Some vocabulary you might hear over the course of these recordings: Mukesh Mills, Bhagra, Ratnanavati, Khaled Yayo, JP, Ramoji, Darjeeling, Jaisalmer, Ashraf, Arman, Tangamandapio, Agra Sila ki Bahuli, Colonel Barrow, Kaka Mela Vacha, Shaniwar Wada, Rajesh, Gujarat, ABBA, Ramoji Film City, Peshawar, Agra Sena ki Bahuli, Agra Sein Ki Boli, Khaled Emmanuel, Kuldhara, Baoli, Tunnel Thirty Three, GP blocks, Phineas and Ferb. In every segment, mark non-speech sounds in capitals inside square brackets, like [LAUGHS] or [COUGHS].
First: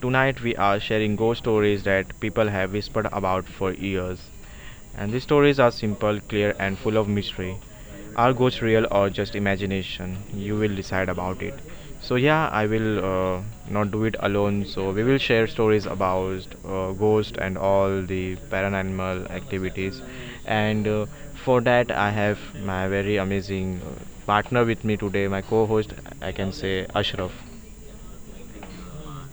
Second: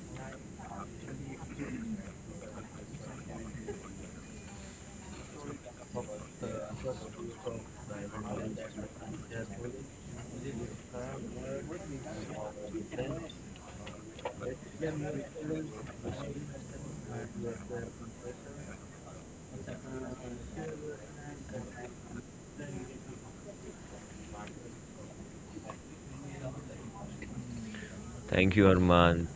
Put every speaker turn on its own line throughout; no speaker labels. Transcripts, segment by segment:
Tonight we are sharing ghost stories that people have whispered about for years. And these stories are simple, clear and full of mystery. Are ghosts real or just imagination? You will decide about it. So yeah, I will not do it alone. So we will share stories about ghosts and all the paranormal activities. And For that, I have my very amazing partner with me today, my co host, I can say, Ashraf.
Thank you, Arman.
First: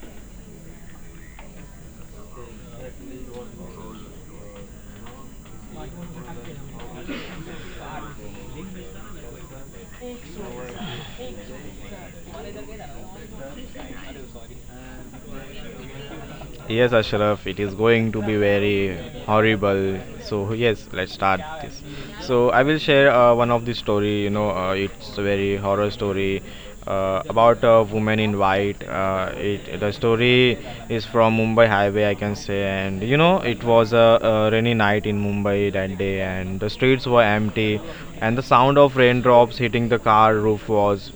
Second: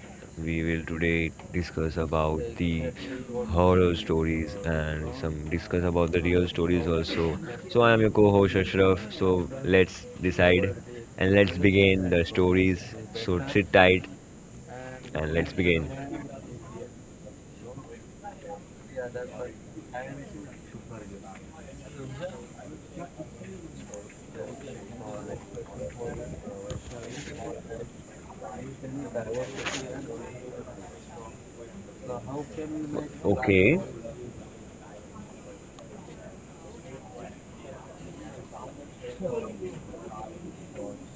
We will today discuss about the horror stories and some discuss about the real stories also. So I am your co-host Ashraf. So let's decide and let's begin the stories. So sit tight and let's begin.
Yes, Ashraf, it is going to be very horrible. So yes, let's start this. So I will share one of the story. You know, it's a very horror story about a woman in white. It the story is from Mumbai highway, I can say, and you know, it
Okay.
was a rainy night in Mumbai that day, and the streets were empty, and the sound of raindrops hitting the car roof was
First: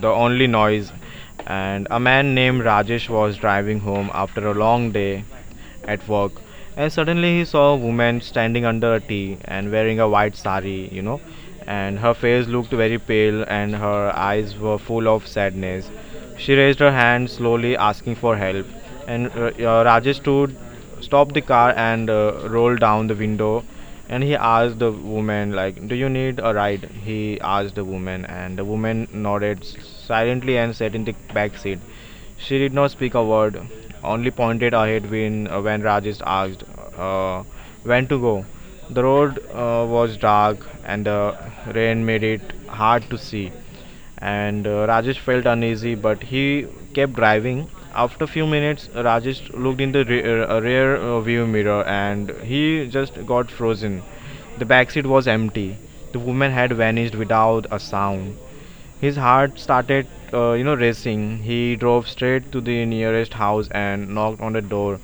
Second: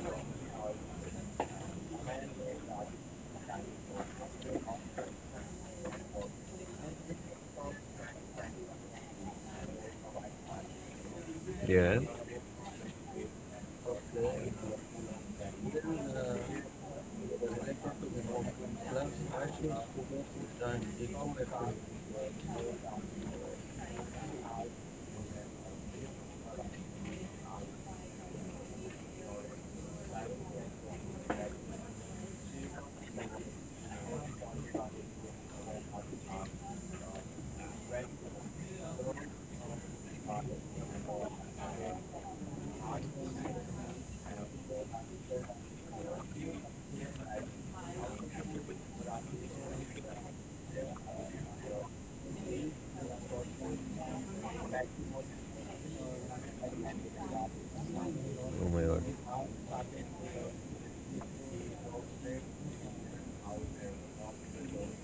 the only noise. And a man named Rajesh was driving home after a long day at work, and suddenly he saw a woman standing under a tree and wearing a white sari, and
Yeah.
her face looked very pale and her eyes were full of sadness. She raised her hand slowly, asking for help. And Rajesh stood stopped the car and rolled down the window, and he asked the woman, like, do you need a ride? He asked the woman, and the woman nodded silently and sat in the back seat. She did not speak a word, only pointed ahead when Rajesh asked uh, when to go. The road was dark and the rain made it hard to see, and Rajesh felt uneasy, but he kept driving. After few minutes, Rajesh looked in the rear view mirror and he just got frozen. The backseat was empty. The woman had vanished without a sound.
Oh my god.
His heart started, racing. He drove straight to the nearest house and knocked on the door.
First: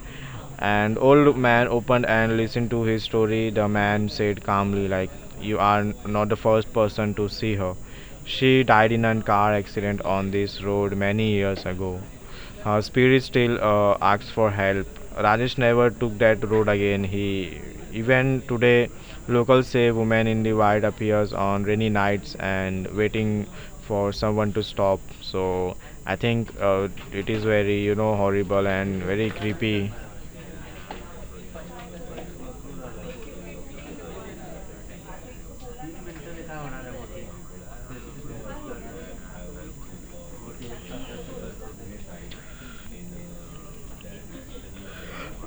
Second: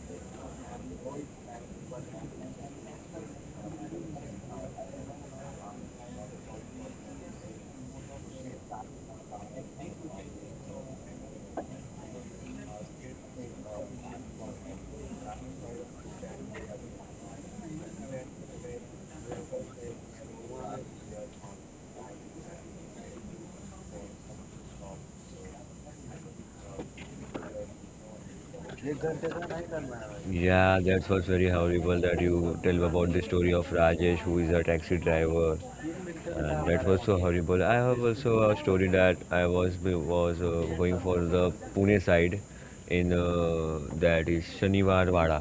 And old man opened and listened to his story. The man said calmly, like, you are not the first person to see her. She died in a car accident on this road many years ago. Her spirit still asks for help. Rajesh never took that road again. He even today locals say woman in the white appears on rainy nights and waiting for someone to stop. So I think it is very, horrible and very creepy.
Yeah, that was very horrible that you tell about the story of Rajesh, who is a taxi driver and that was so horrible. I have also a story that I was going for the Pune side in that is Shaniwar Wada.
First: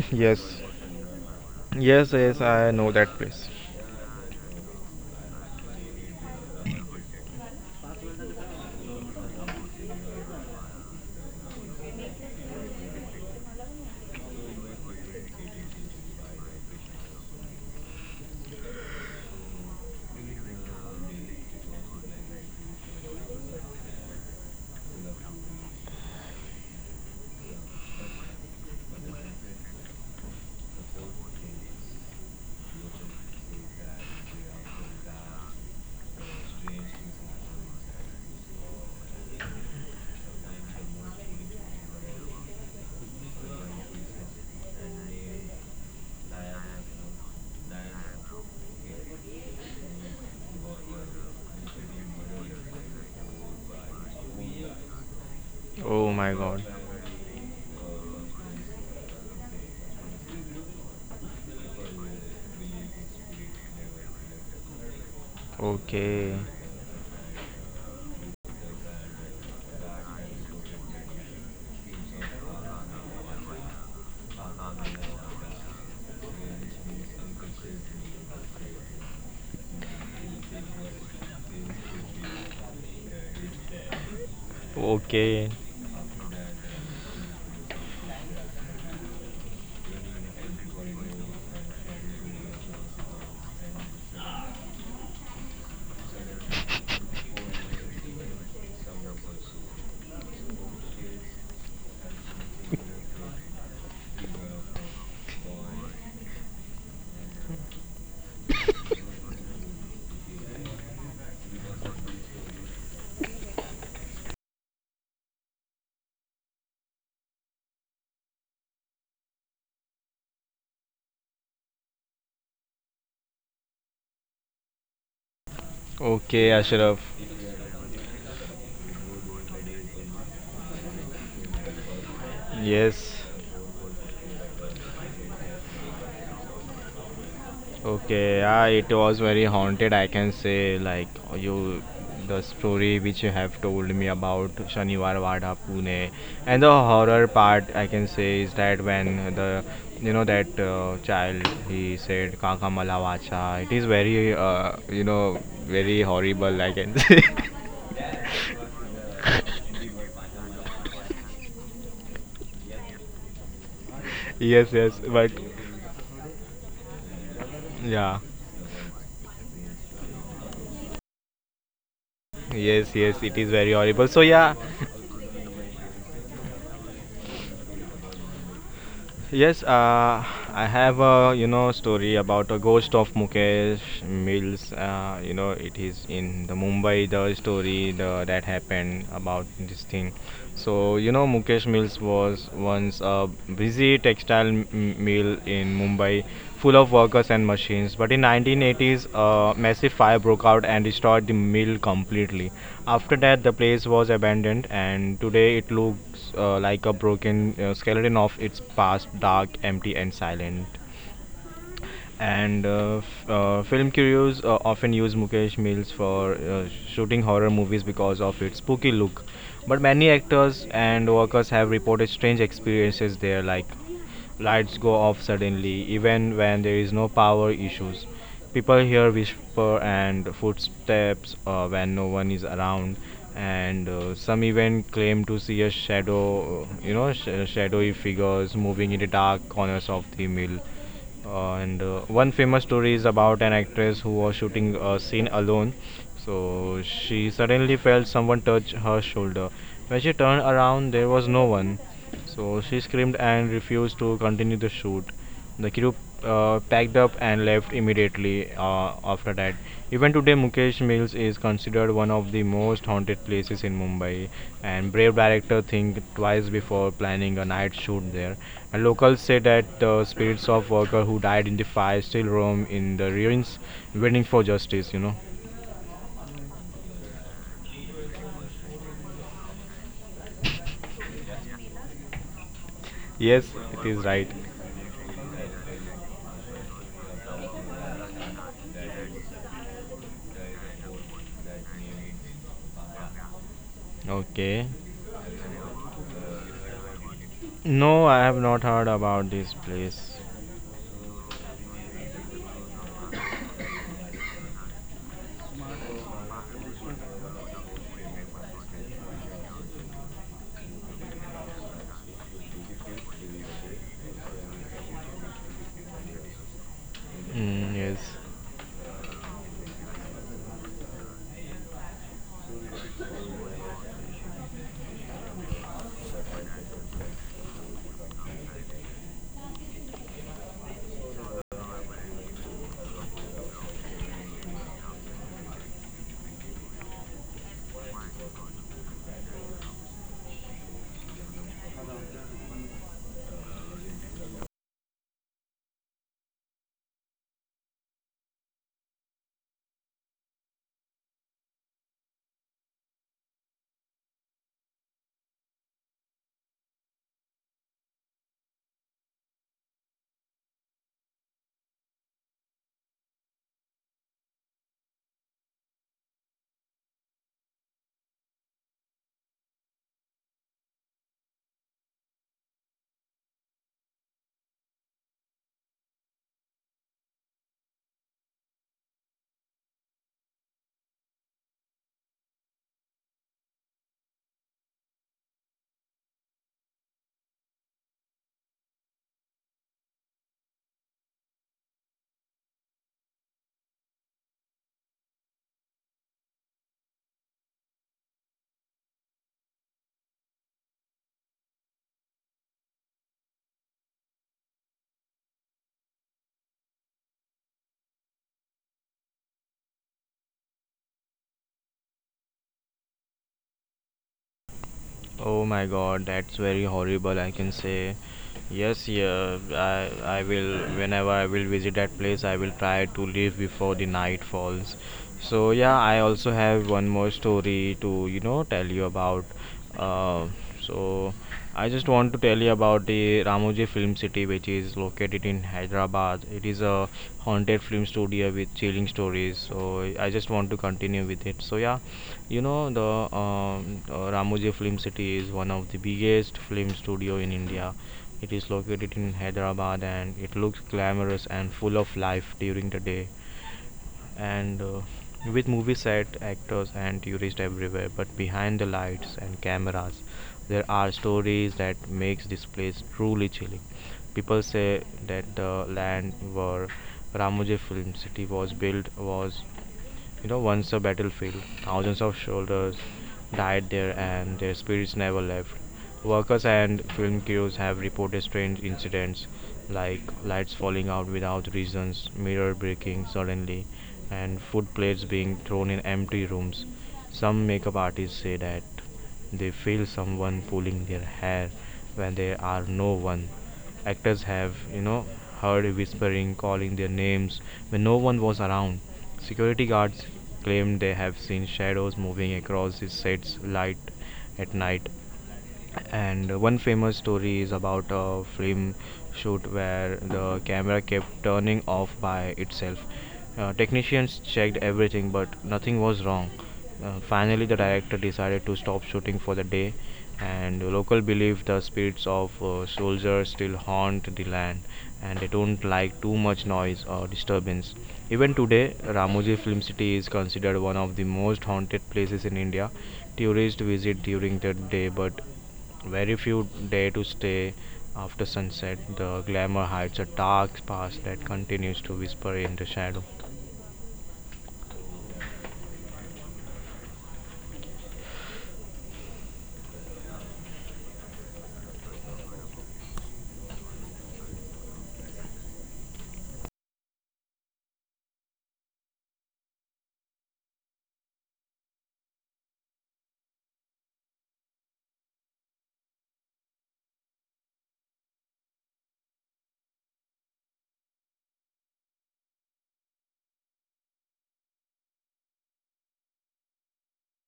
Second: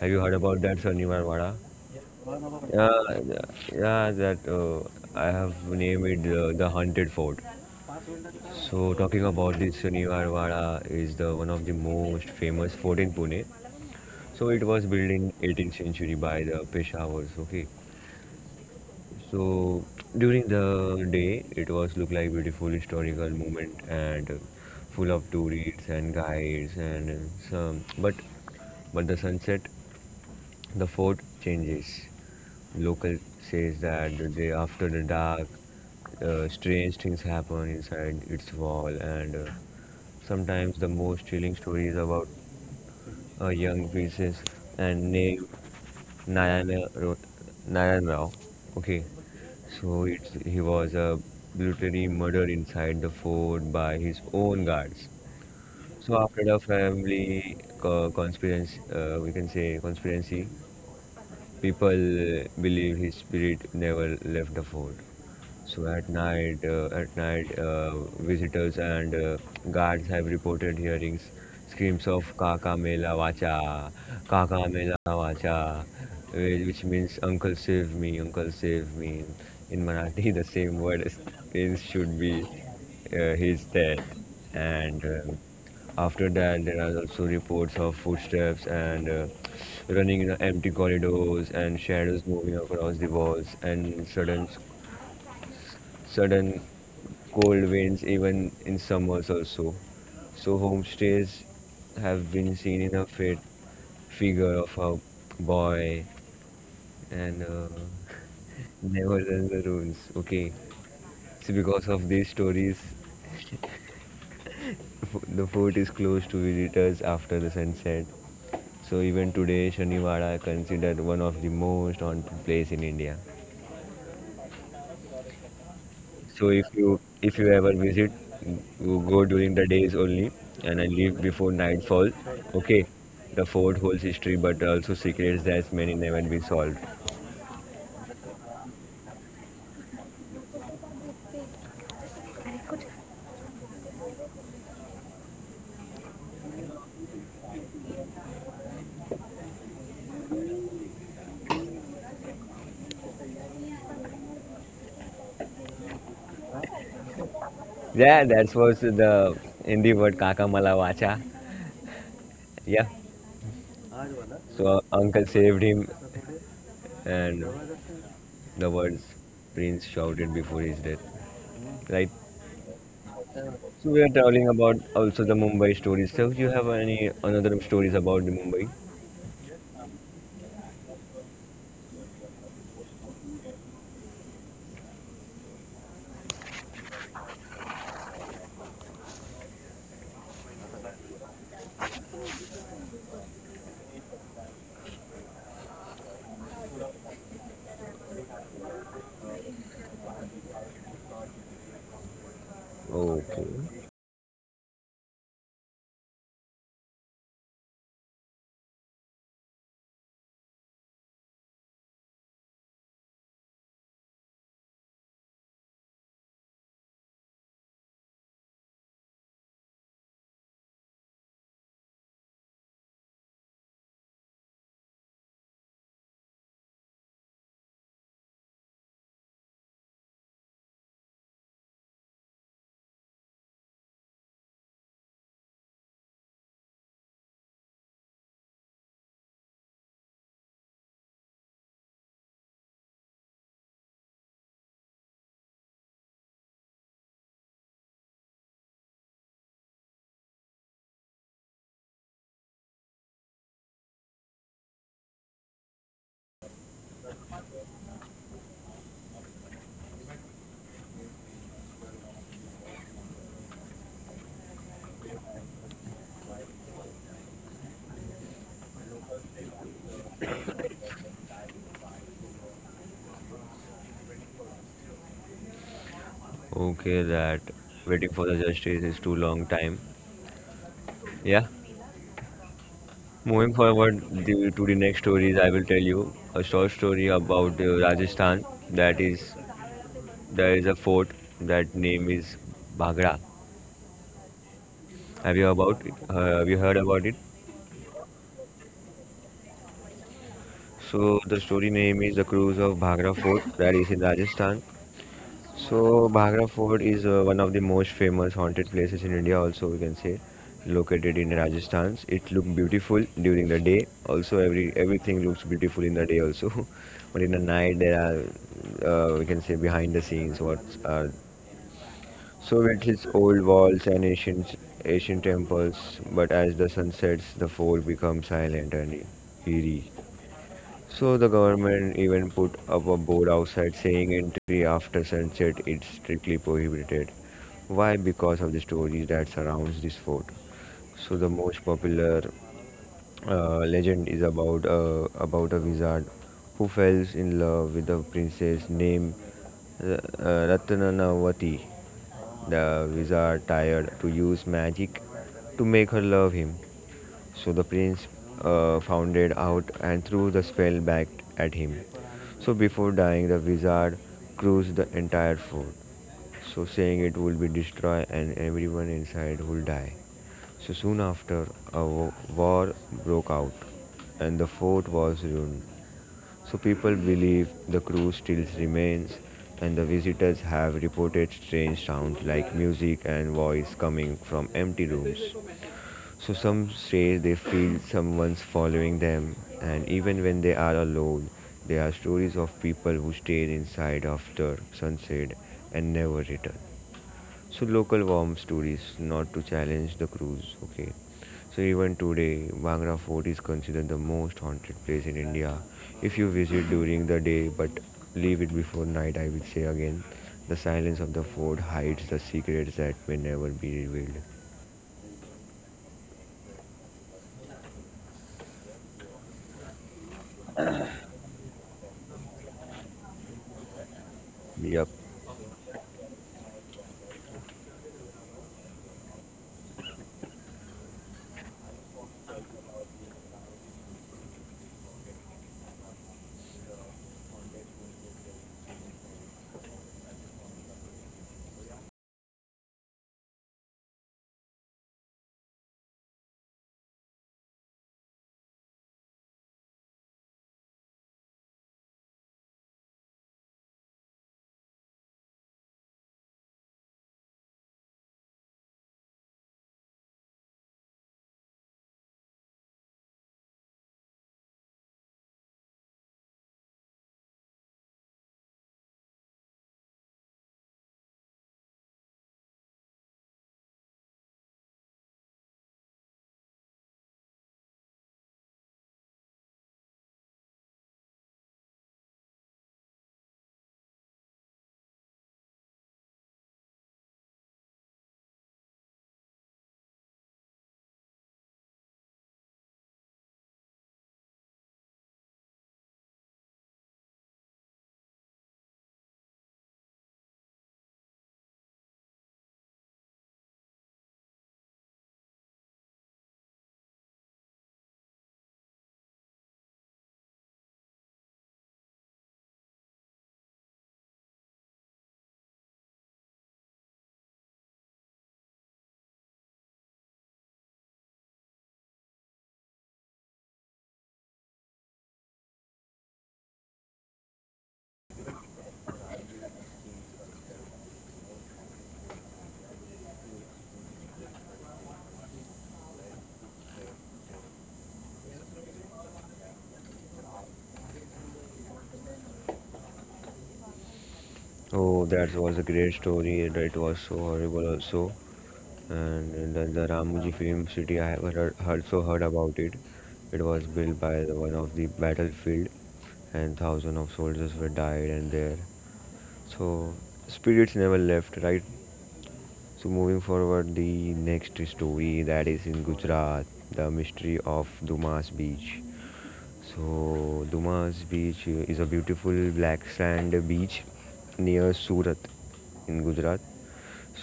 Have you heard about
Yes,
that Shaniwar Wada?
yes, yes, I know that
Yeah,
place.
that I have named it the Haunted Fort. So talking about this Shaniwar Wada is the one of the most famous fort in Pune. So it was built in 18th century by the Peshawars. Okay, so during the day, it was look like beautiful historical moment and full of tourists and guides and some. But the sunset the fort changes. Local says that the day after the dark, strange things happen inside its wall, and sometimes the most chilling stories about a young princess and named Narayana Ro- Narayan Rao. Okay, so it's, he was a brutally murdered inside the fort by his own guards.
Oh
So
my
after the
god.
family conspiracy, we can say conspiracy, people believe his spirit never left the fort. So at
Okay.
night, visitors and guards have reported hearings screams of "Kaka Mela Vacha, Kaka Mela Vacha," which means "Uncle save me, Uncle save me." In Marathi, [LAUGHS] the same word [LAUGHS] as means should be his death, and.
Okay,
After that, there are also reports of footsteps and running in the empty corridors and shadows moving across the walls and sudden cold winds even in summers also. So homestays have been seen in a fit figure of a boy and [LAUGHS] never done the rules. Okay, so because of these stories, [LAUGHS] the fort is closed to visitors after the sunset. So even today, Shaniwara considered one of the most haunted place in India. So
okay,
if you
Ashraf.
if you ever visit, you go during the days only, and then leave before nightfall. Okay,
Yes.
the fort holds history, but also secrets that many never be solved.
Okay, ah, it was very haunted. I can say, like, you, the story which you have told me about Shaniwar Wada Pune, and the horror part I can say is that when the, you know, that child he said Kaka Mala Vacha. It is very, very horrible. I can say. [LAUGHS]
Yeah, that was the Hindi word Kaka Mala Vacha. Yeah,
Yes,
so
yes,
uncle
but
saved him, and
yeah,
the words Prince shouted before his death. Right?
yes, yes, it is very
So we are
horrible. So
traveling
yeah,
about also the Mumbai stories. So you have any another stories about the Mumbai?
yes, I have a, you know, story about a ghost of Mukesh Mills. You know, it is in the Mumbai the story the, that happened about this thing. So you know, Mukesh Mills was once a busy textile mill in Mumbai, full of workers and machines. But in 1980s, a massive fire broke out and destroyed the mill completely. After that, the
Okay,
place was abandoned, and today it looks like a broken skeleton of its past, dark, empty, and silent. And film curios often use Mukesh Mills for shooting horror movies because of its spooky look. But many actors and workers have reported strange experiences there, like lights go off suddenly, even when there is no power issues. People hear whisper and footsteps when no one is around, and some even claim to see a shadow, shadowy figures moving in the dark corners of the mill. And One famous story is about an actress who was shooting a scene alone. So she suddenly felt someone touch her shoulder. When she turned around, there was no one. So she screamed and refused to continue the shoot. The crew packed up and left immediately after that. Even today, Mukesh Mills is considered one of the most haunted places in Mumbai, and brave director think twice before planning a night shoot there. And locals say that the spirits of workers who died in the fire still roam in the ruins, waiting for justice.
okay, that waiting for the justice is too long time. Yeah.
Yes,
Moving
it is
forward
right.
to the next stories, I will tell you a short story about Rajasthan. That is, there is a fort that name is Bhagra.
Okay.
Have you about it? Have you heard about it?
No, I have not heard about this place.
So the story name is the cruise of Bhagra Fort that is in Rajasthan. So, Bhagra Fort is one of the most famous haunted places in India, also, we can say, located in Rajasthan. It looked beautiful during the day. Also, everything looks beautiful in the day, also. [LAUGHS] But in the
Mm,
night, there
yes.
are, we can say, behind the scenes, what are. So, with its old walls and ancient temples, but as the sun sets, the fort becomes silent and eerie. So the government even put up a board outside saying entry after sunset is strictly prohibited. Why? Because of the stories that surrounds this fort. So the most popular legend is about a wizard who falls in love with a princess named Ratnanavati. The wizard tired to use magic to make her love him, so the prince founded out and threw the spell back at him. So before dying, the wizard cruised the entire fort, so saying it will be destroyed and everyone inside will die. So soon after, a war broke out and the fort was ruined. So people believe the cruise still remains and the visitors have reported strange sounds like music and voice coming from empty rooms. So some strays they feel someone's following them, and even when they are alone, there are stories of people who stayed inside after sunset and never return. So local warm stories, not to challenge the cruise. Okay. So even today, Bhangra Fort is considered the most haunted place in India. If you visit during the day but leave it before night, I will say again, the silence of the fort hides the secrets that may never be revealed.
Oh my god, that's very horrible, I can say. Yes, yeah, I will, whenever I will visit that place, I will try to leave before the night falls.
Yep.
So, yeah, I also have one more story to, you know, tell you about. Uh, so, I just want to tell you about the Ramoji Film City, which is located in Hyderabad. It is a haunted film studio with chilling stories. So, I just want to continue with it. So, yeah, you know, the Ramoji Film City is one of the biggest film studio in India. It is located in Hyderabad and it looks glamorous and full of life during the day and with movie set actors and tourists everywhere, but behind the lights and cameras there are stories that makes this place truly chilling. People say that the land where Ramoji Film City was built was, once a battlefield. Thousands of soldiers died there and their spirits never left. Workers and film crews have reported strange incidents like lights falling out without reasons, mirror breaking suddenly, and food plates being thrown in empty rooms. Some makeup artists say that they feel someone pulling their hair when there are no one. Actors have, heard whispering calling their names when no one was around. Security guards claim they have seen shadows moving across the sets light at night. And one famous story is about a film shoot where the camera kept turning off by itself. Technicians checked everything, but nothing was wrong. Finally, the director decided to stop shooting for the day, and local believe the spirits of soldiers still haunt the land, and they don't like too much noise or disturbance. Even today, Ramoji Film City is considered one of the most haunted places in India. Tourists visit during the day, but very few dare to stay after sunset. The glamour hides a dark past that continues to whisper in the shadow.
Oh, that was a great story, and it was so horrible also. And the Ramoji film city, I have heard, also heard about it. It was built by the one of the battlefield, and thousands of soldiers were died and there. So spirits never left, right? So moving forward, the next story that is in Gujarat, the mystery of Dumas Beach. So Dumas Beach is a beautiful black sand beach near Surat in Gujarat.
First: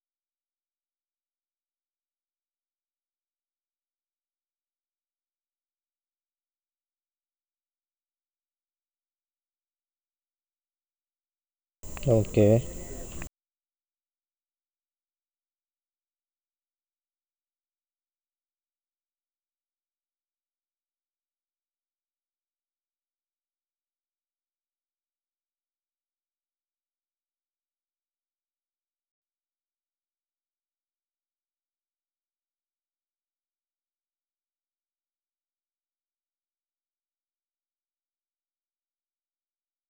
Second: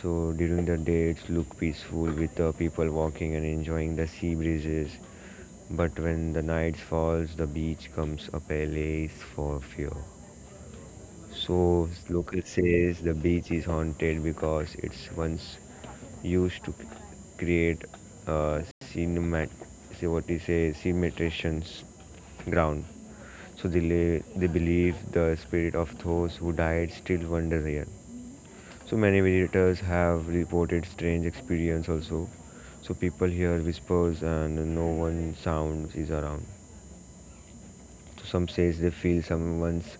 So during the day, it's look peaceful with the people walking and enjoying the sea breezes. But when the night falls, the beach comes a palace for fear. So local
Okay.
says the beach is haunted because it's once used to create a cinemat. See what is a cimitations ground. So they, lay, they believe the spirit of those who died still wander here. So many visitors have reported strange experience also. So people hear whispers and no one sounds is around. So some says they feel someone's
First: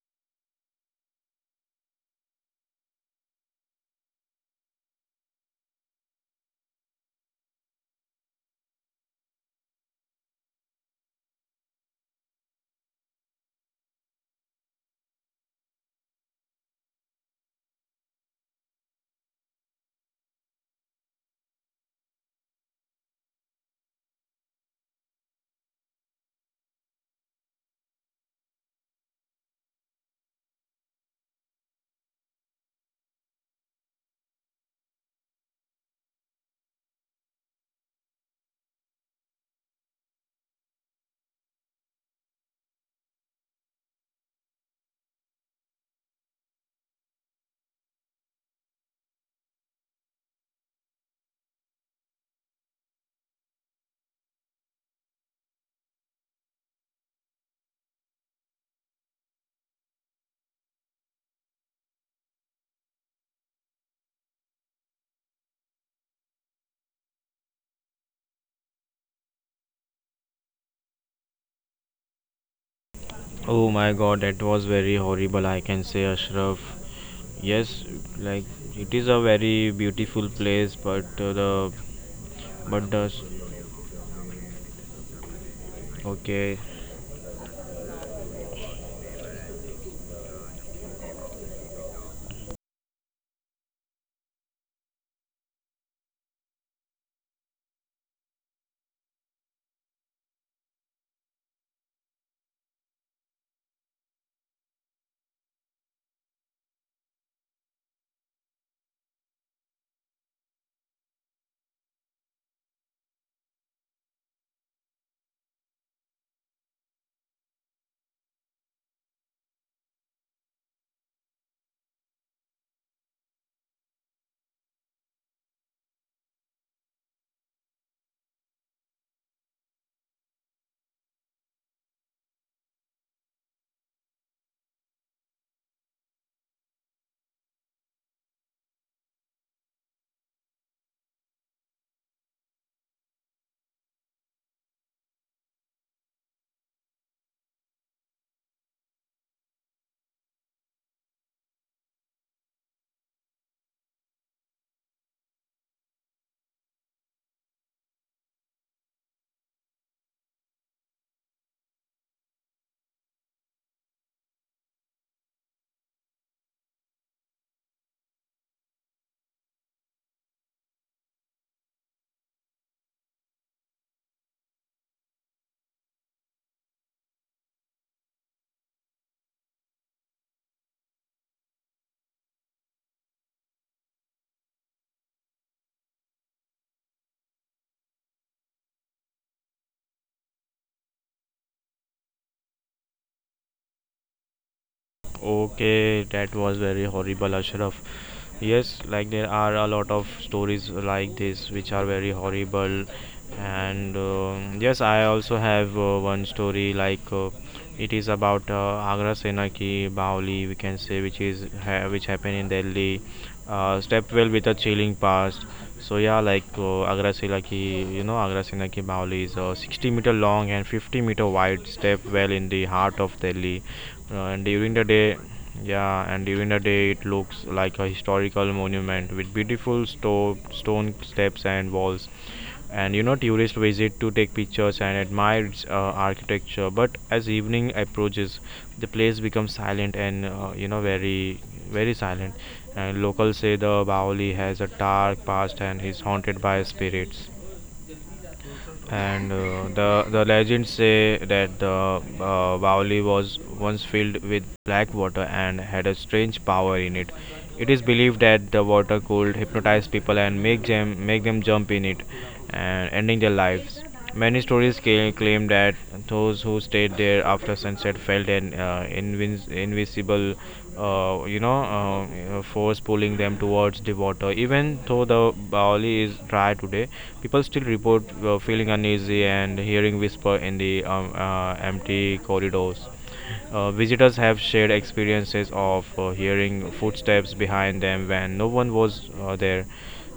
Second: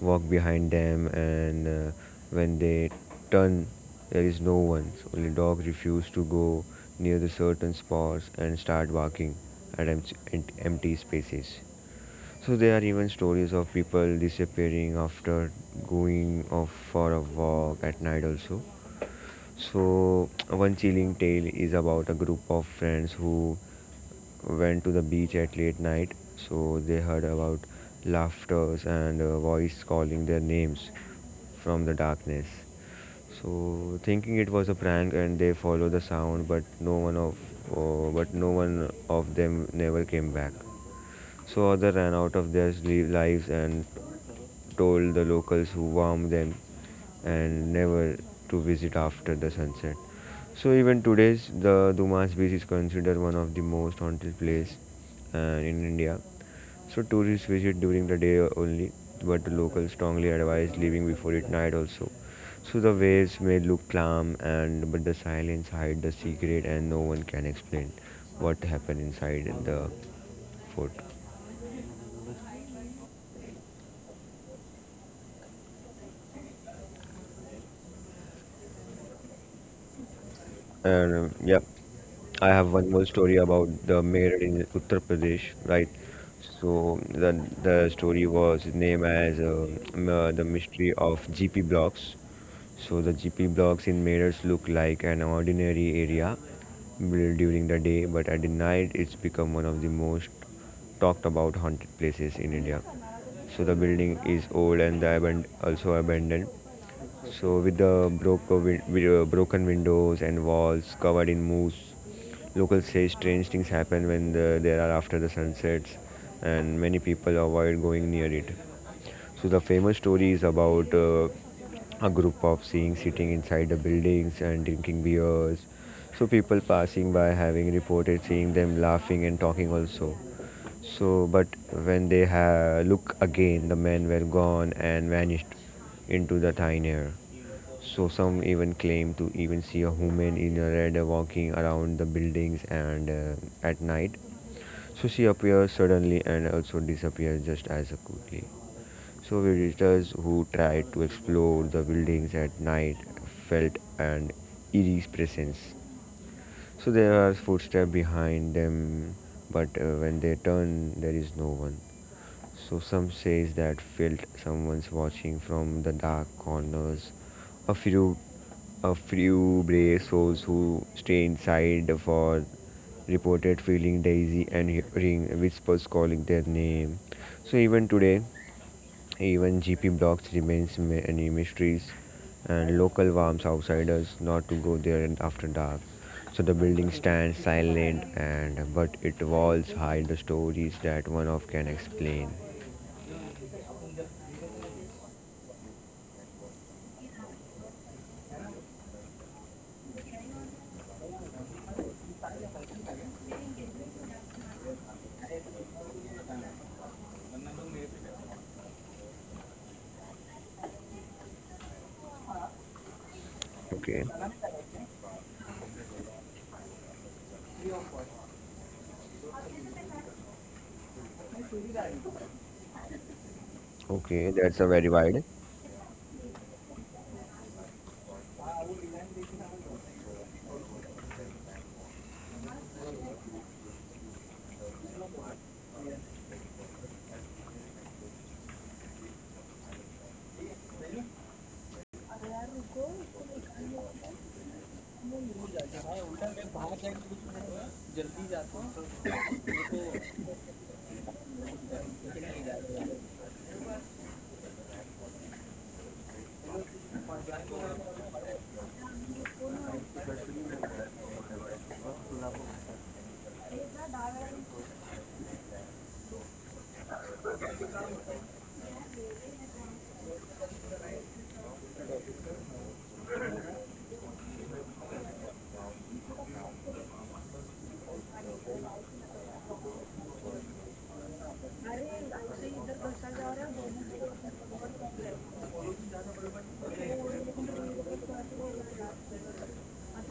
walk behind them and when they turn there is no one. So only dog refuse to go near the certain spots and start barking at empty spaces. So there are even stories of people disappearing after going off for a walk at night also. So, one chilling tale is about a group of friends who went to the beach at late night. So, they heard about laughters and a voice calling their names from the darkness. So, thinking it was a prank, and they follow the sound, but no one of but no one of them never came back. So others ran out of their lives and told the locals who warmed them and never to visit after the sunset. So even today, the Dumas Beach is considered one of the most haunted place uh, in India. So tourists visit during the day only, but the locals strongly advise leaving before it night also. So the waves may look calm and but the silence hide the secret and no one can explain what happened inside the fort.
Oh my god, that was very horrible, I can say, Ashraf. Yes, like it is a very beautiful place, but
And yeah,
the
I have
but
one
the
more story about the mayor in Uttar Pradesh, right?
okay
So the story was named as the mystery of GP blocks. So the GP blocks in Meerut look like an ordinary area built during the day, but at night it's become one of the most talked about haunted places in India. So the building is old and the also abandoned, so with the broken windows and walls covered in moss, locals say strange things happen when the, there are after the sunsets, and many people avoid going near it. So the famous story is about a group of seeing sitting inside the buildings and drinking beers. So people passing by having reported seeing them laughing and talking also. So but when they look again, the men were gone and vanished into the thin air. So some even claim to even see a woman in a red walking around the buildings and at night. So she appears suddenly and also disappears just as quickly. So visitors who tried to explore the buildings at night felt an eerie presence. So there are footsteps behind them, but when they turn, there is no one. So some says that felt someone's watching from the dark corners. A few a few brave souls who stay inside for reported feeling dizzy and hearing whispers calling their name. So even today, even GP blocks remains many mysteries and local warns outsiders not to go there after dark. So the building stands silent and but it walls hide the stories that one of can explain.
okay, that was very horrible, Ashraf. Yes, like there are a lot of stories like this which are very horrible, and yes, I also have one story like it is about Agra Sena ki Bahuli, we can say, which is ha which happened in Delhi.
Okay,
Stepwell with a chilling past. So yeah, like Agra Sila ki, you know, Agra Sila ki Bahuli is a 60-meter meter long and 50-meter meter wide step well in the heart of Delhi.
okay,
And
that's a
during the
very
day,
wide.
yeah, and during the day it looks like a historical monument with beautiful stone steps and walls, and you know tourists visit to take pictures and admire its architecture, but as evening approaches the place becomes silent and, very very silent, and locals say the Baoli has a dark past and is haunted by spirits. And the legends say that the Baoli was once filled with black water and had a strange power in it. It is believed that the water could hypnotize people and make them jump in it, and ending their lives. Many stories claim that those who stayed there after sunset felt an invisible, force pulling them towards the water. Even though the Bali is dry today, people still report feeling uneasy and hearing whisper in the empty corridors. Visitors have shared experiences of hearing footsteps behind them when no one was there.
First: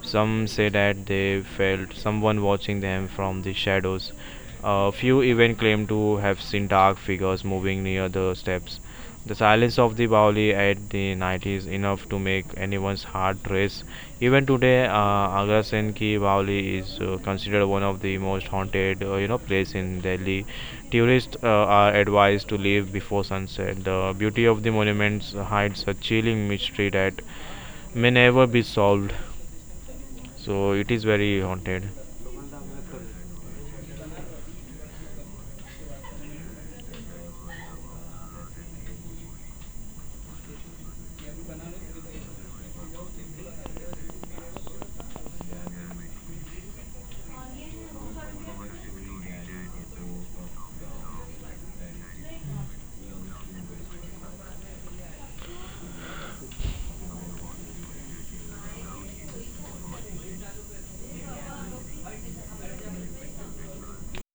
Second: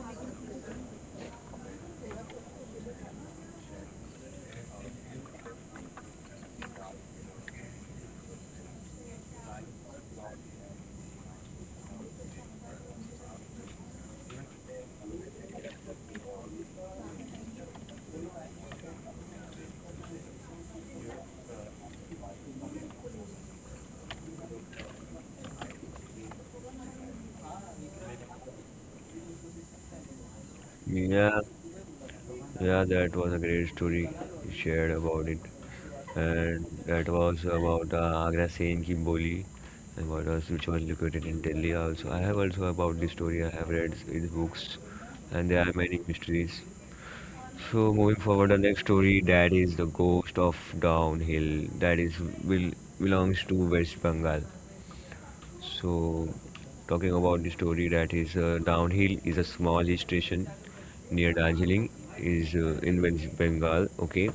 Some say that they felt someone watching them from the shadows. A few even claim to have seen dark figures moving near the steps. The silence of the Baoli at the night is enough to make anyone's heart race. Even today, Agra Sen Ki Baoli is considered one of the most haunted, place in Delhi. Tourists are advised to leave before sunset. The beauty of the monuments hides a chilling mystery that may never be solved. So it is
Yeah,
very haunted.
yeah, that was a great story you shared about it, and that was about Agra Sein Ki Boli, and what was which was located in Delhi. Also, I have also about this story. I have read in books, and there are many mysteries. So moving forward, the next story that is the ghost of downhill that is will belongs to West Bengal. So talking about the story that is downhill is a small hill station near Darjeeling is in West Bengal. Okay,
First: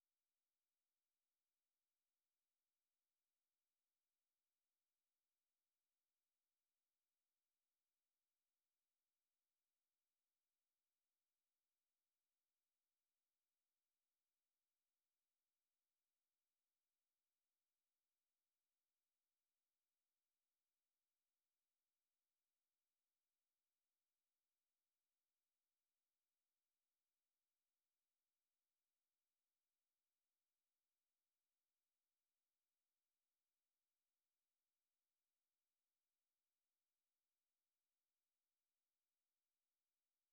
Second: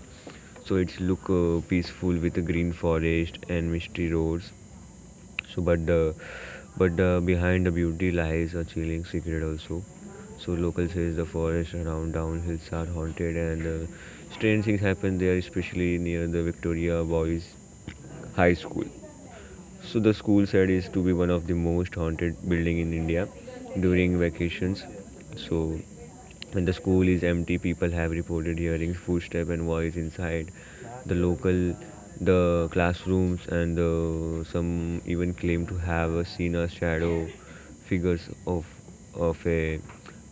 so it's look peaceful with the green forest and misty roads. So, but the but behind the beauty lies a chilling secret also. So local says the forest around down hills are haunted and strange things happen there, especially near the Victoria Boys High School. So the school said is to be one of the most haunted building in India during vacations. So when the school is empty, people have reported hearing footsteps and voice inside the local the classrooms and some even claim to have seen a shadow figures of a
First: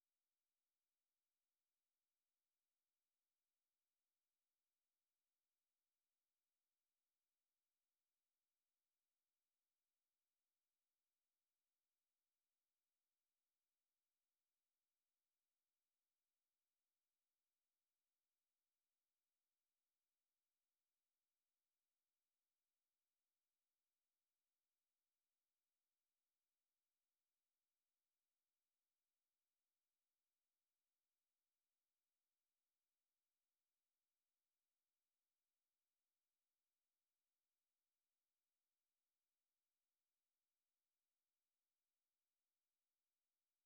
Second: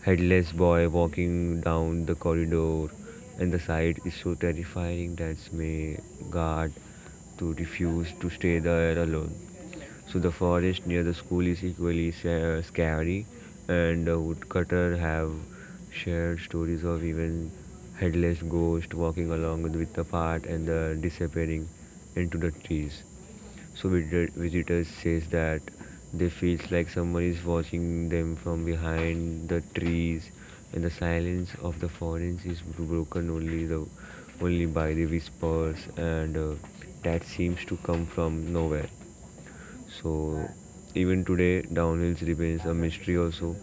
headless boy walking down the corridor, and the sight is so terrifying that may guard to refuse to stay there alone. So the forest near the school is equally scary, and the woodcutter have shared stories of even headless ghost walking along with the path and the disappearing into the trees. So visitors says that they feels like someone is watching them from behind the trees, and the silence of the forest is broken only by the whispers and that seems to come from nowhere. So even today, downhills remains a mystery also.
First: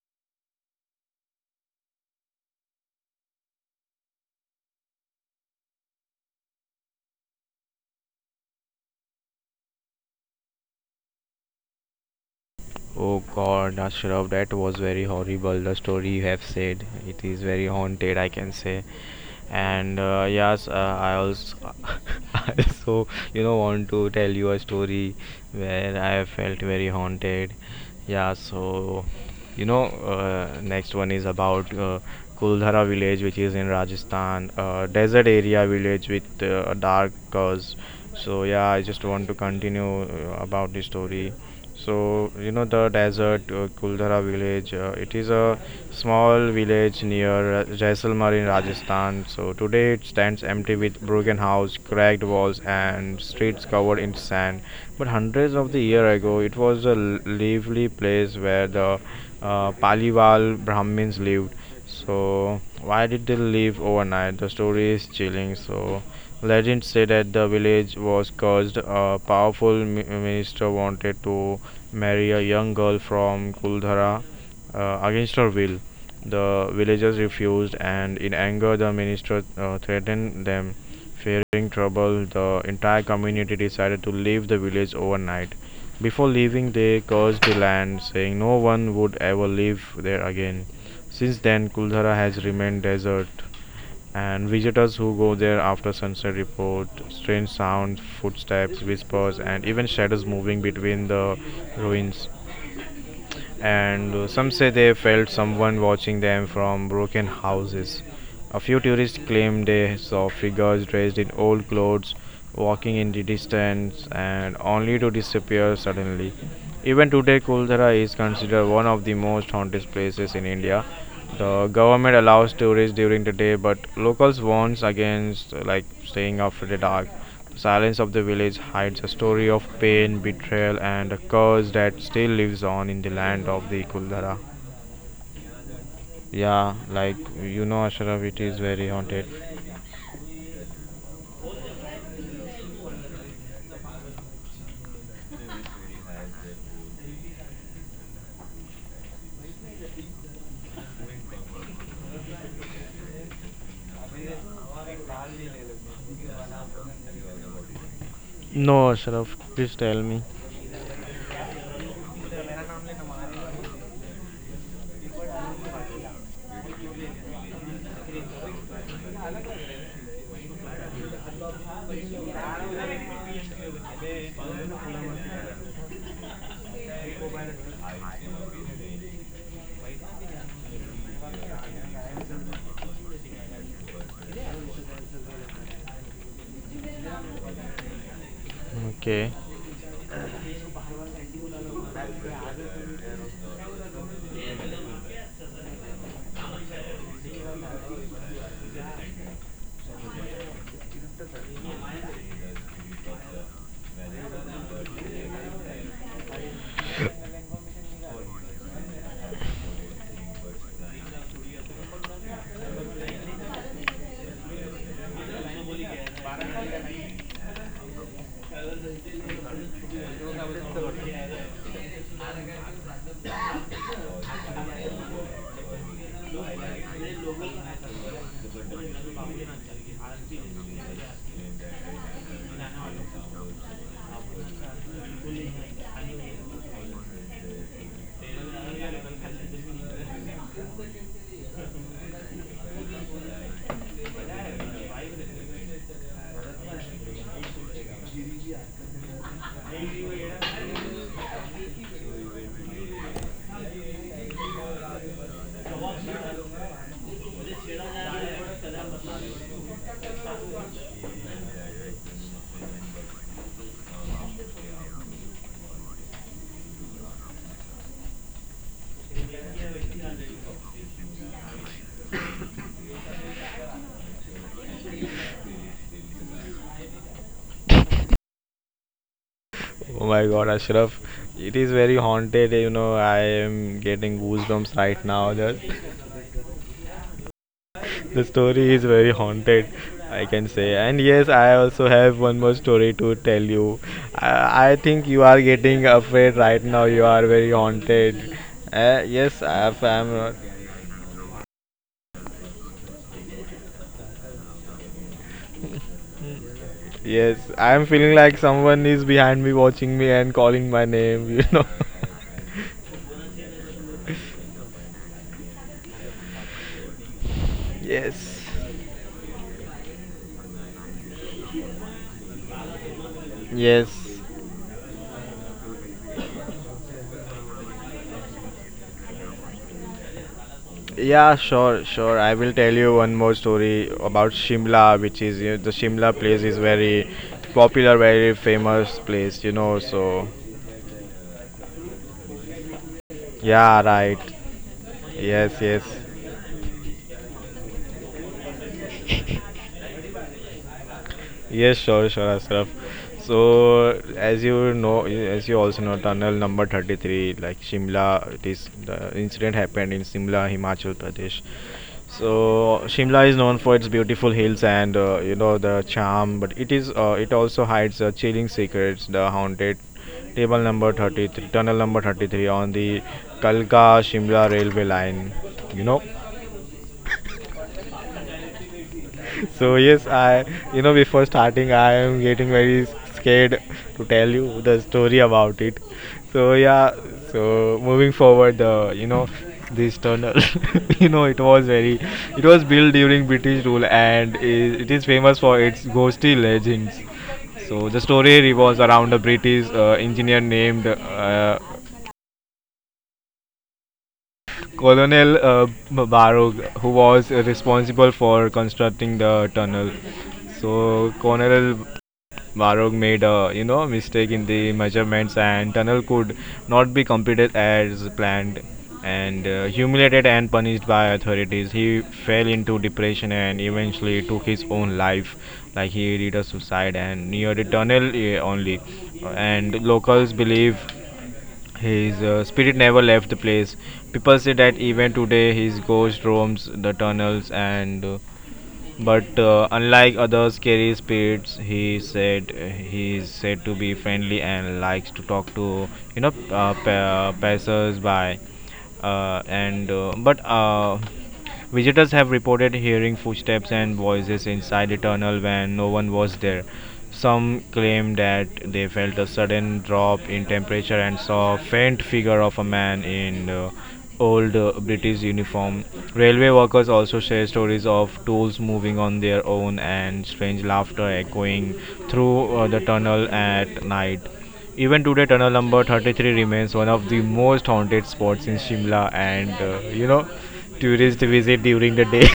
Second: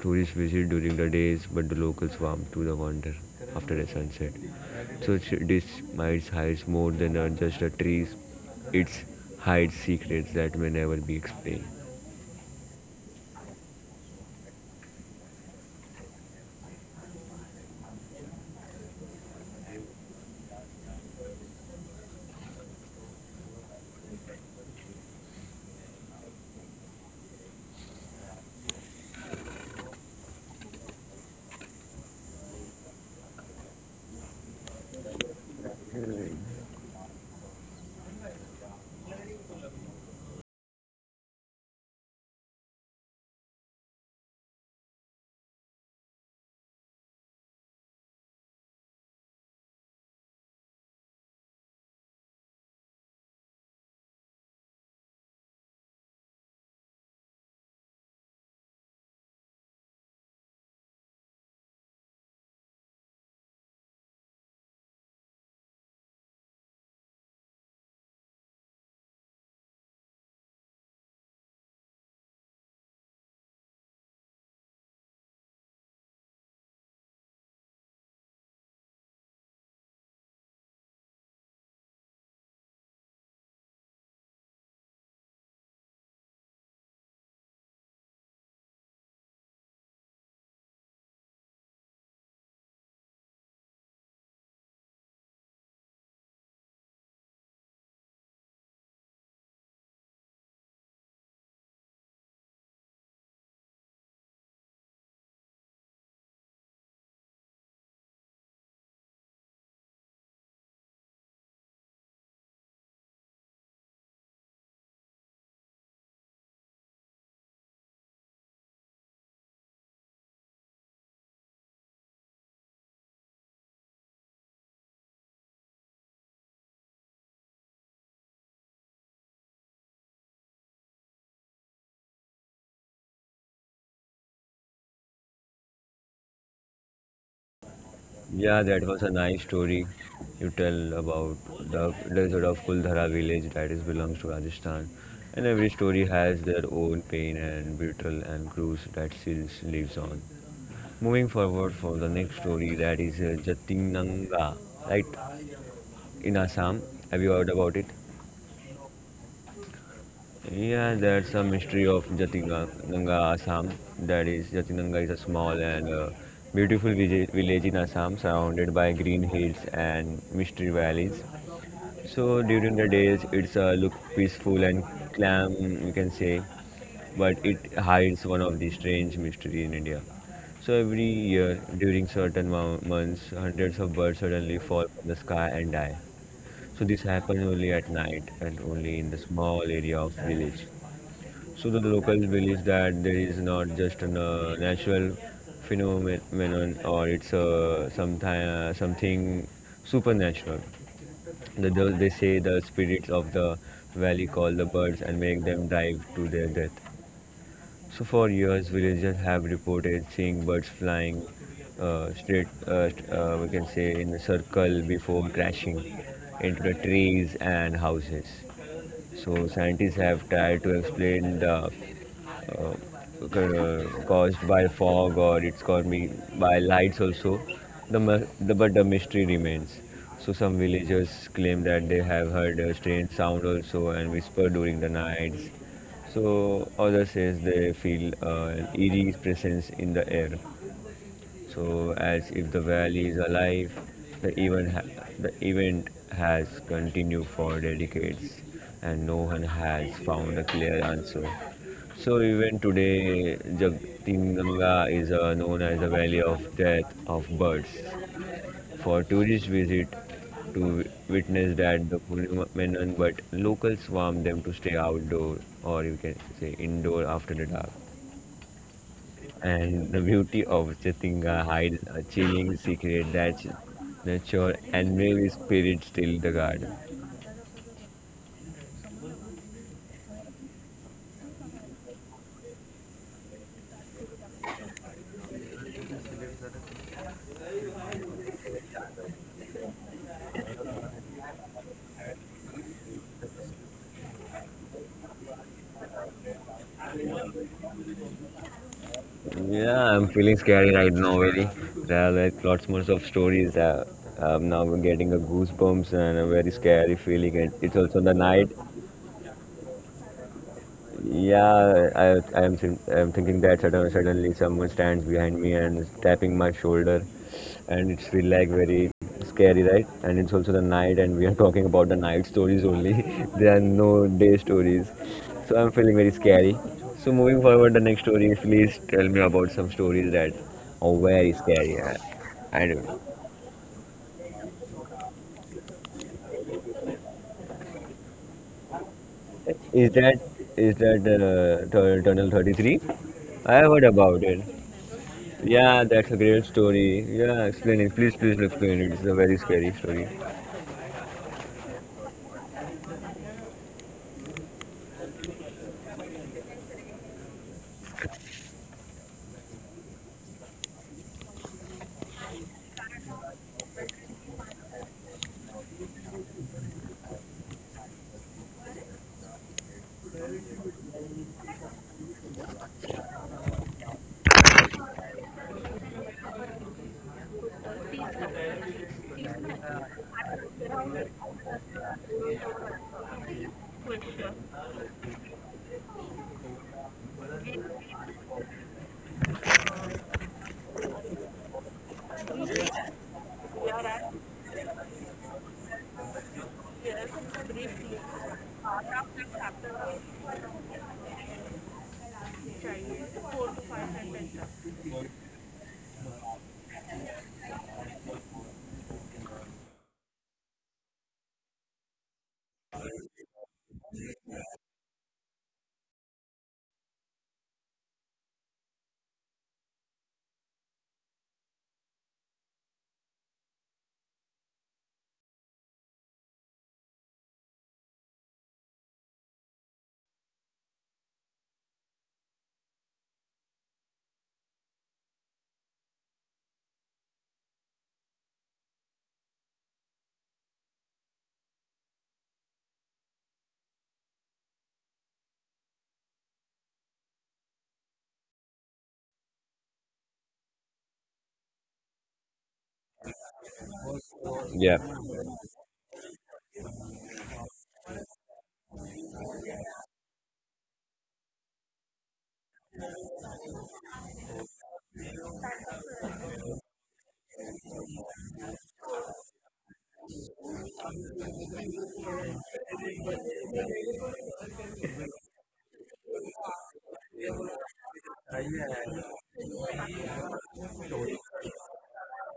Tourists visit during the days, but the locals warm to the wonder after the sunset. So this might hides more than just the trees. It hides secrets that may never be explained.
Oh God, Ashraf, that was very horrible. The story you have said, it is very haunted, I can say. And yes, I also, [LAUGHS] I also, want to tell you a story where I felt very haunted. So next one is about Kuldhara village, which is in Rajasthan, desert area village with a dark cause. So yeah, I just want to continue about the story. So you know the desert Kuldhara village. It is a small village near Jaisalmer in Rajasthan. So today it stands empty with broken house, cracked walls, and streets covered in sand. But hundreds of the year ago, it was a lively place where the Paliwal Brahmins lived. So, why did they leave overnight? The story is chilling. So, legends say that the village was cursed. A powerful minister wanted to marry a young girl from Kuldhara against her will. The villagers refused, and in anger, the minister threatened them. Fearing trouble, the entire community decided to leave the village overnight. Before leaving, they cursed the land, saying no one would ever live there again. Since then, Kuldhara has remained desert, and visitors who go there after sunset report strange sounds, footsteps, whispers, and even shadows moving between the ruins, and some say they felt someone watching them from broken houses. A few tourists claim they saw figures dressed in old clothes walking in the distance and only to disappear suddenly. Even today, Kuldhara is considered one of the most haunted places in India. The government allows tourists during the day, but locals warns against staying after the dark. The Silence of the Village hides a story of pain, betrayal, and a curse that still lives on in the land of the Kuldhara. Yeah, like you know, Ashraf, it is
Yeah, that
very
was a
haunted.
nice story you tell about the desert of Kuldhara village that is belongs to Rajasthan. And every story has their own pain and betrayal and cruise that still lives on. Moving forward for the next story that is Jatinanga, right, in Assam. Have you heard about it?
No, Ashraf, please tell me.
Yeah, that's a mystery of Jatinanga, Assam. That is, Jatinanga is a small and beautiful village in Assam, surrounded by green hills and mystery valleys. So during the days, it's look peaceful and calm, you can say, but it hides one of the strange mystery in India. So every year, during certain months, hundreds of birds suddenly fall from the sky and die. So this happens only at night and only in the
Okay.
small area of village. So the locals believe that there is not just a natural phenomenon or it's something supernatural. They say the spirits of the valley call the birds and make them dive to their death. So for years, villagers have reported seeing birds flying straight, we can say, in a circle before crashing into the trees and houses. So scientists have tried to explain the caused by fog or it's caused me by lights also. The, mu- the but the mystery remains. So some villagers claim that they have heard a strange sound also and whisper during the nights. So others says they feel an eerie presence in the air. So, as if the valley is alive, the event has continued for decades and no one has found a clear answer. So, even today, Jagtinganga is known as the Valley of Death of Birds. For tourists visit to witness that the phenomenon, but locals warn them to stay outdoor or you can say indoor after the dark. And the beauty of Chatinga hides a chilling secret that nature and maybe spirit still the garden.
Oh my God, Ashraf, it is very haunted. You know, I am getting goosebumps right now. Just the story is very haunted, I can say. And yes, I also have one more story to tell you. I think you are getting afraid right now. You are very haunted. Yes, I
Yeah, I'm
am not.
feeling scary right now, very. There are like lots more of stories. I'm now getting a goosebumps and a very scary feeling.
Yes,
And it's
I'm
also the
feeling like
night.
someone is behind me, watching me, and calling my name. [LAUGHS] You know.
Yeah, I am thinking that suddenly someone stands behind me and is tapping my shoulder, and it's feel like
Yes.
very scary, right? And it's also the night, and we are talking about the night stories only. [LAUGHS] There are no
Yes.
day stories, so I'm feeling very scary. So moving forward, the next story, please tell me about some stories that are very
Yeah,
scary.
sure, sure. I
I
will
don't
tell
know.
you one more story about Shimla, which is, you know, the Shimla place is very popular, very famous place, you
Is
know.
that
So,
is that Tunnel 33? I heard
yeah,
about
right.
it.
Yes,
Yeah,
yes,
that's a great story. Yeah, explain it. Please, please explain it. It's a very scary story.
yes, sure, sure, Ashraf. So, as you know, as you also know, tunnel number 33, like Shimla, it is the incident happened in Shimla, Himachal Pradesh. So, Shimla is known for its beautiful hills and you know the charm, but it is it also hides chilling secrets, the haunted table number 33, tunnel number 33 on the Kalka Shimla railway line, you know. So yes, I you know before starting I am getting very scared to tell you the story about it. So yeah, so moving forward the, you know, this tunnel [LAUGHS] you know it was very it was built during British rule and I it is famous for its ghostly legends. So the story revolves around a British engineer named Colonel Barrow, who was responsible for constructing the tunnel. So Colonel Varog made a, you know, mistake in the measurements and tunnel could not be completed as planned, and humiliated and punished by authorities, he fell into depression and eventually took his own life, like he did a suicide and near the tunnel only, and locals believe his spirit never left the place. People say that even today his ghost roams the tunnels and but unlike other scary spirits, he is said to be friendly and likes to talk to, you know, passers by, and but visitors have reported hearing footsteps and voices
Yeah.
inside the tunnel when no one was there. Some claim that they felt a sudden drop in temperature and saw a faint figure of a man in old British uniform. Railway workers also share stories of tools moving on their own and strange laughter echoing through the tunnel at night. Even today, Tunnel number 33 remains one of the most haunted spots in Shimla, and you know, tourists visit during the day.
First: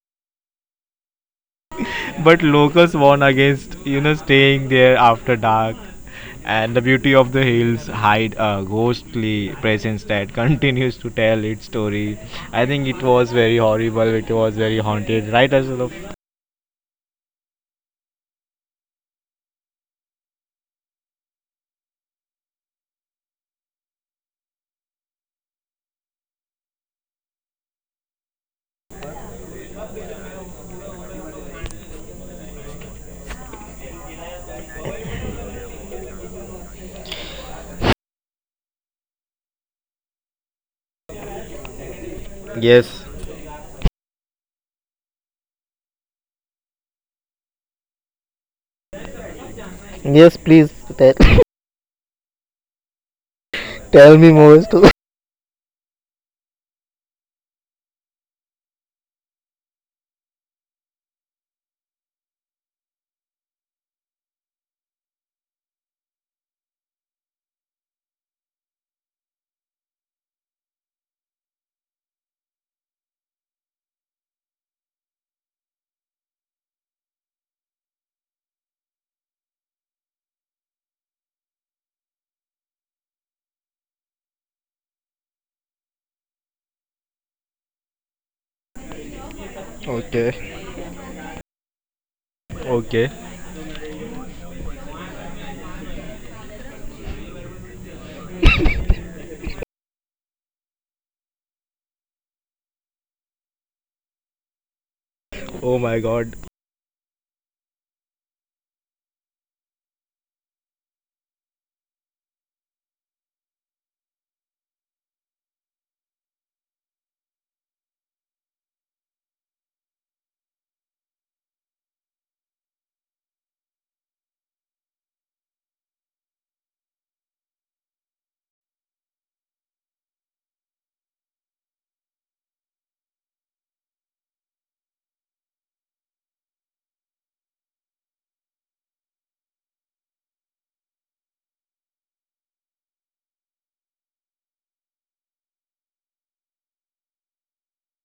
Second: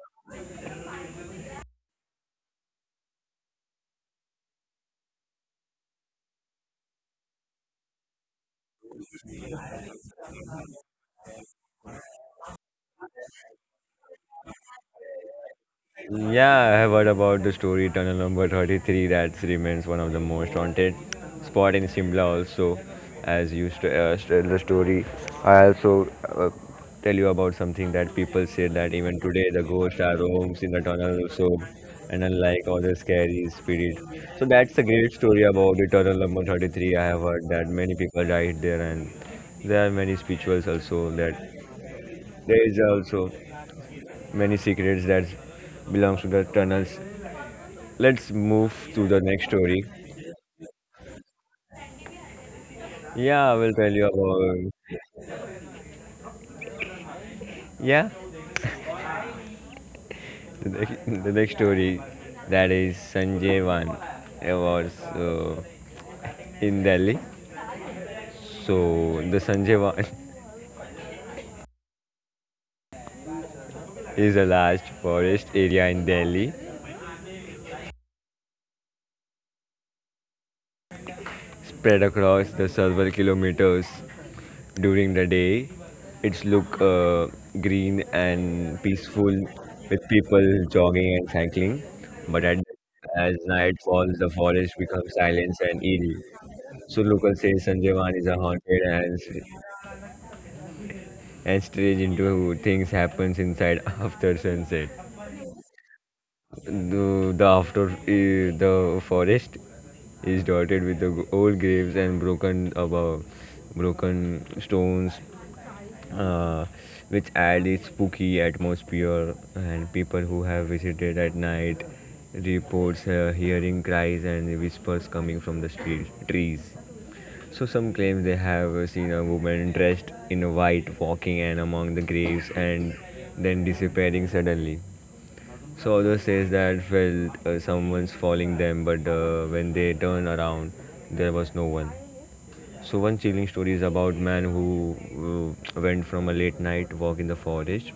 [LAUGHS] But locals warn against, you know, staying there after dark. And the beauty of the hills hide a ghostly presence that [LAUGHS] continues to tell its story. I think it was very horrible. It was very haunted, right, Ashraf?
Yeah, I have heard about the story tunnel number 33 that remains one of the most haunted spot in Simla also. As you the story, I also tell you about something that people say that even today the ghosts are roams in the tunnel also, and unlike other scary spirit. So that's a great story about the tunnel number 33. I have heard that many people died there and there are many spirituals also, that there is
Yes.
also many secrets that belongs to the tunnels. Let's move to the next story.
Yes, please tell, [LAUGHS]
Yeah, I will tell
[COUGHS]
you
tell me more. Too.
about yeah the, [LAUGHS] the next story that is Sanjay Van. It was uh, in Delhi. So the Sanjay Van [LAUGHS] is a large forest area in Delhi spread across the several kilometers during the day. It's look green and peaceful with people
Okay.
jogging and cycling. But at,
Okay.
as night falls, the forest becomes silent and eerie. So locals say Sanjaywan is a haunted and strange into things happens inside [LAUGHS] after sunset.
Oh my God.
The forest is dotted with the old graves and broken stones, uh, which add a spooky atmosphere. And people who have visited at night reports hearing cries and whispers coming from the street, trees. So some claim they have seen a woman dressed in white walking and among the graves and then disappearing suddenly. So other says that felt someone's following them, but when they turn around, there was no one. So one chilling story is about man who went from a late night walk in the forest.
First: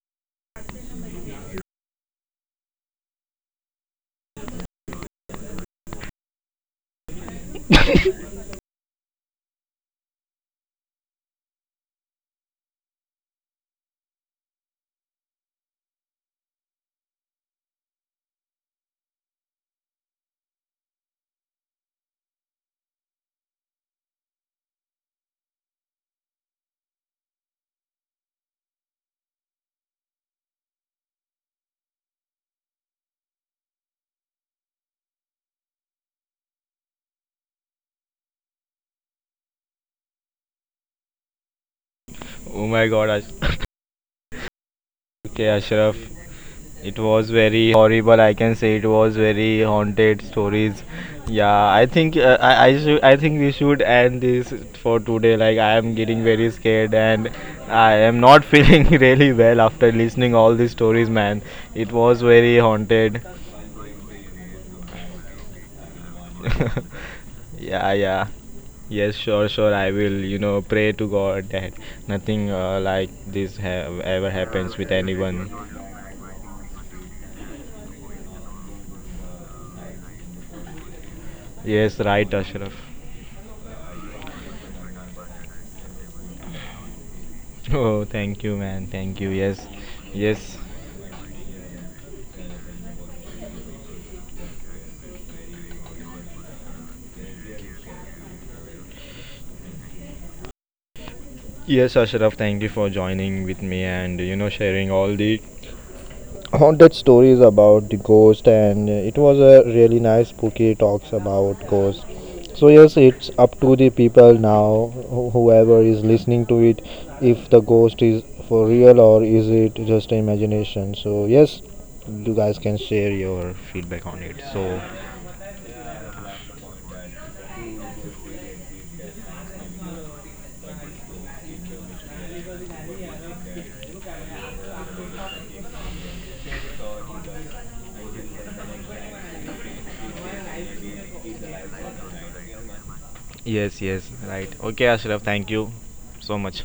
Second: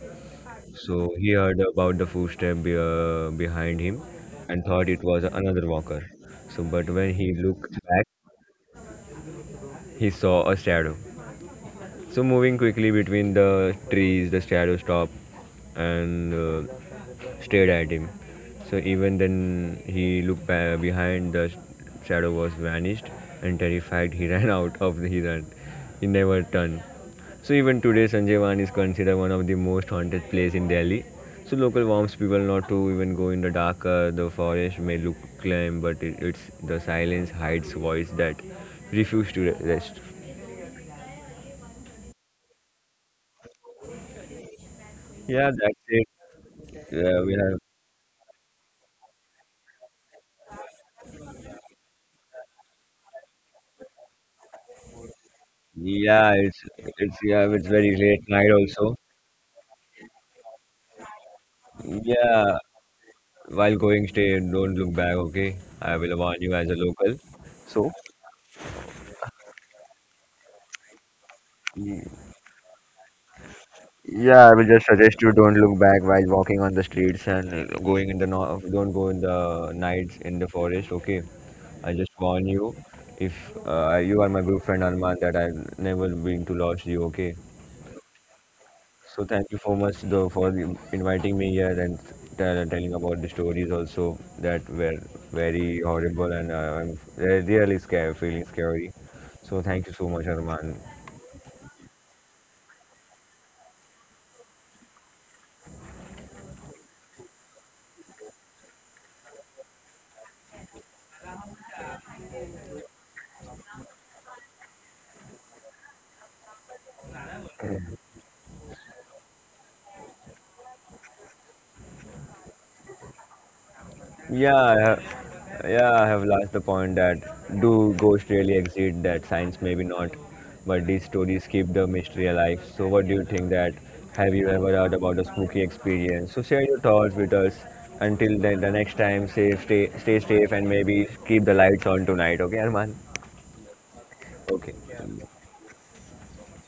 So he heard about the footstep behind him and thought it was another walker. So but when he looked back, he saw a shadow. So moving quickly between the trees, the shadow stopped and stared at him. So even then, he looked behind. The shadow was vanished, and terrified, he [LAUGHS] ran out of the hidden. He never turned. So even today, Sanjaywan is considered one of the most haunted place in Delhi. So local warns people not to even go in the dark. The forest may look calm, but it's the silence hides voice that refuse to rest.
Oh my God, Ash. Okay,
Yeah, that's
Ashraf,
it.
it
Yeah,
was
we have.
very horrible. I can say it was very haunted stories. Yeah, I think we should end this for today. Like I am getting
Yeah,
very scared,
it's
and
yeah, it's very
I am
late
not
night
[LAUGHS] feeling
also.
really well after listening all these stories, man. It was
Yeah,
very haunted.
while going, stay and don't look back. Okay, I will warn you as a local.
[LAUGHS]
So,
Yeah, yeah. Yes, sure, sure. I will, you know, pray to God that
mm,
nothing like this have ever
yeah, I will
happened
just
with.
suggest you don't look back while walking on the streets and going in the no. Don't go in the nights in the forest. Okay, I
Yes,
just
right,
warn
Ashraf.
you. If you are my good friend Arman, that I'm never going to lose you. Okay,
Oh, thank you, man. Thank
so
you.
thank you
Yes,
so much though for
yes,
inviting me here and telling about the stories also that were very horrible and I'm really scared, feeling scary. So thank you so much, Arman.
yes, Ashraf. Thank you for joining with me and, you know, sharing all the haunted stories about the ghost, and it was a really nice spooky talks about ghosts. So yes, it's up to the people now, whoever is listening to it, if the ghost is for real or is it just imagination. So yes, you guys can share your feedback on it.
Yeah,
So
I have, yeah, I have lost the point that do ghosts really exist? That science maybe not, but these stories keep the mystery alive. So, what do you think that? Have you ever heard about a spooky experience? So, share your thoughts with us. Until then, the next time, stay safe, and maybe keep the lights on tonight. Okay, Arman?
yes, yes, right. Okay,
Okay.
Ashraf. Thank you so much.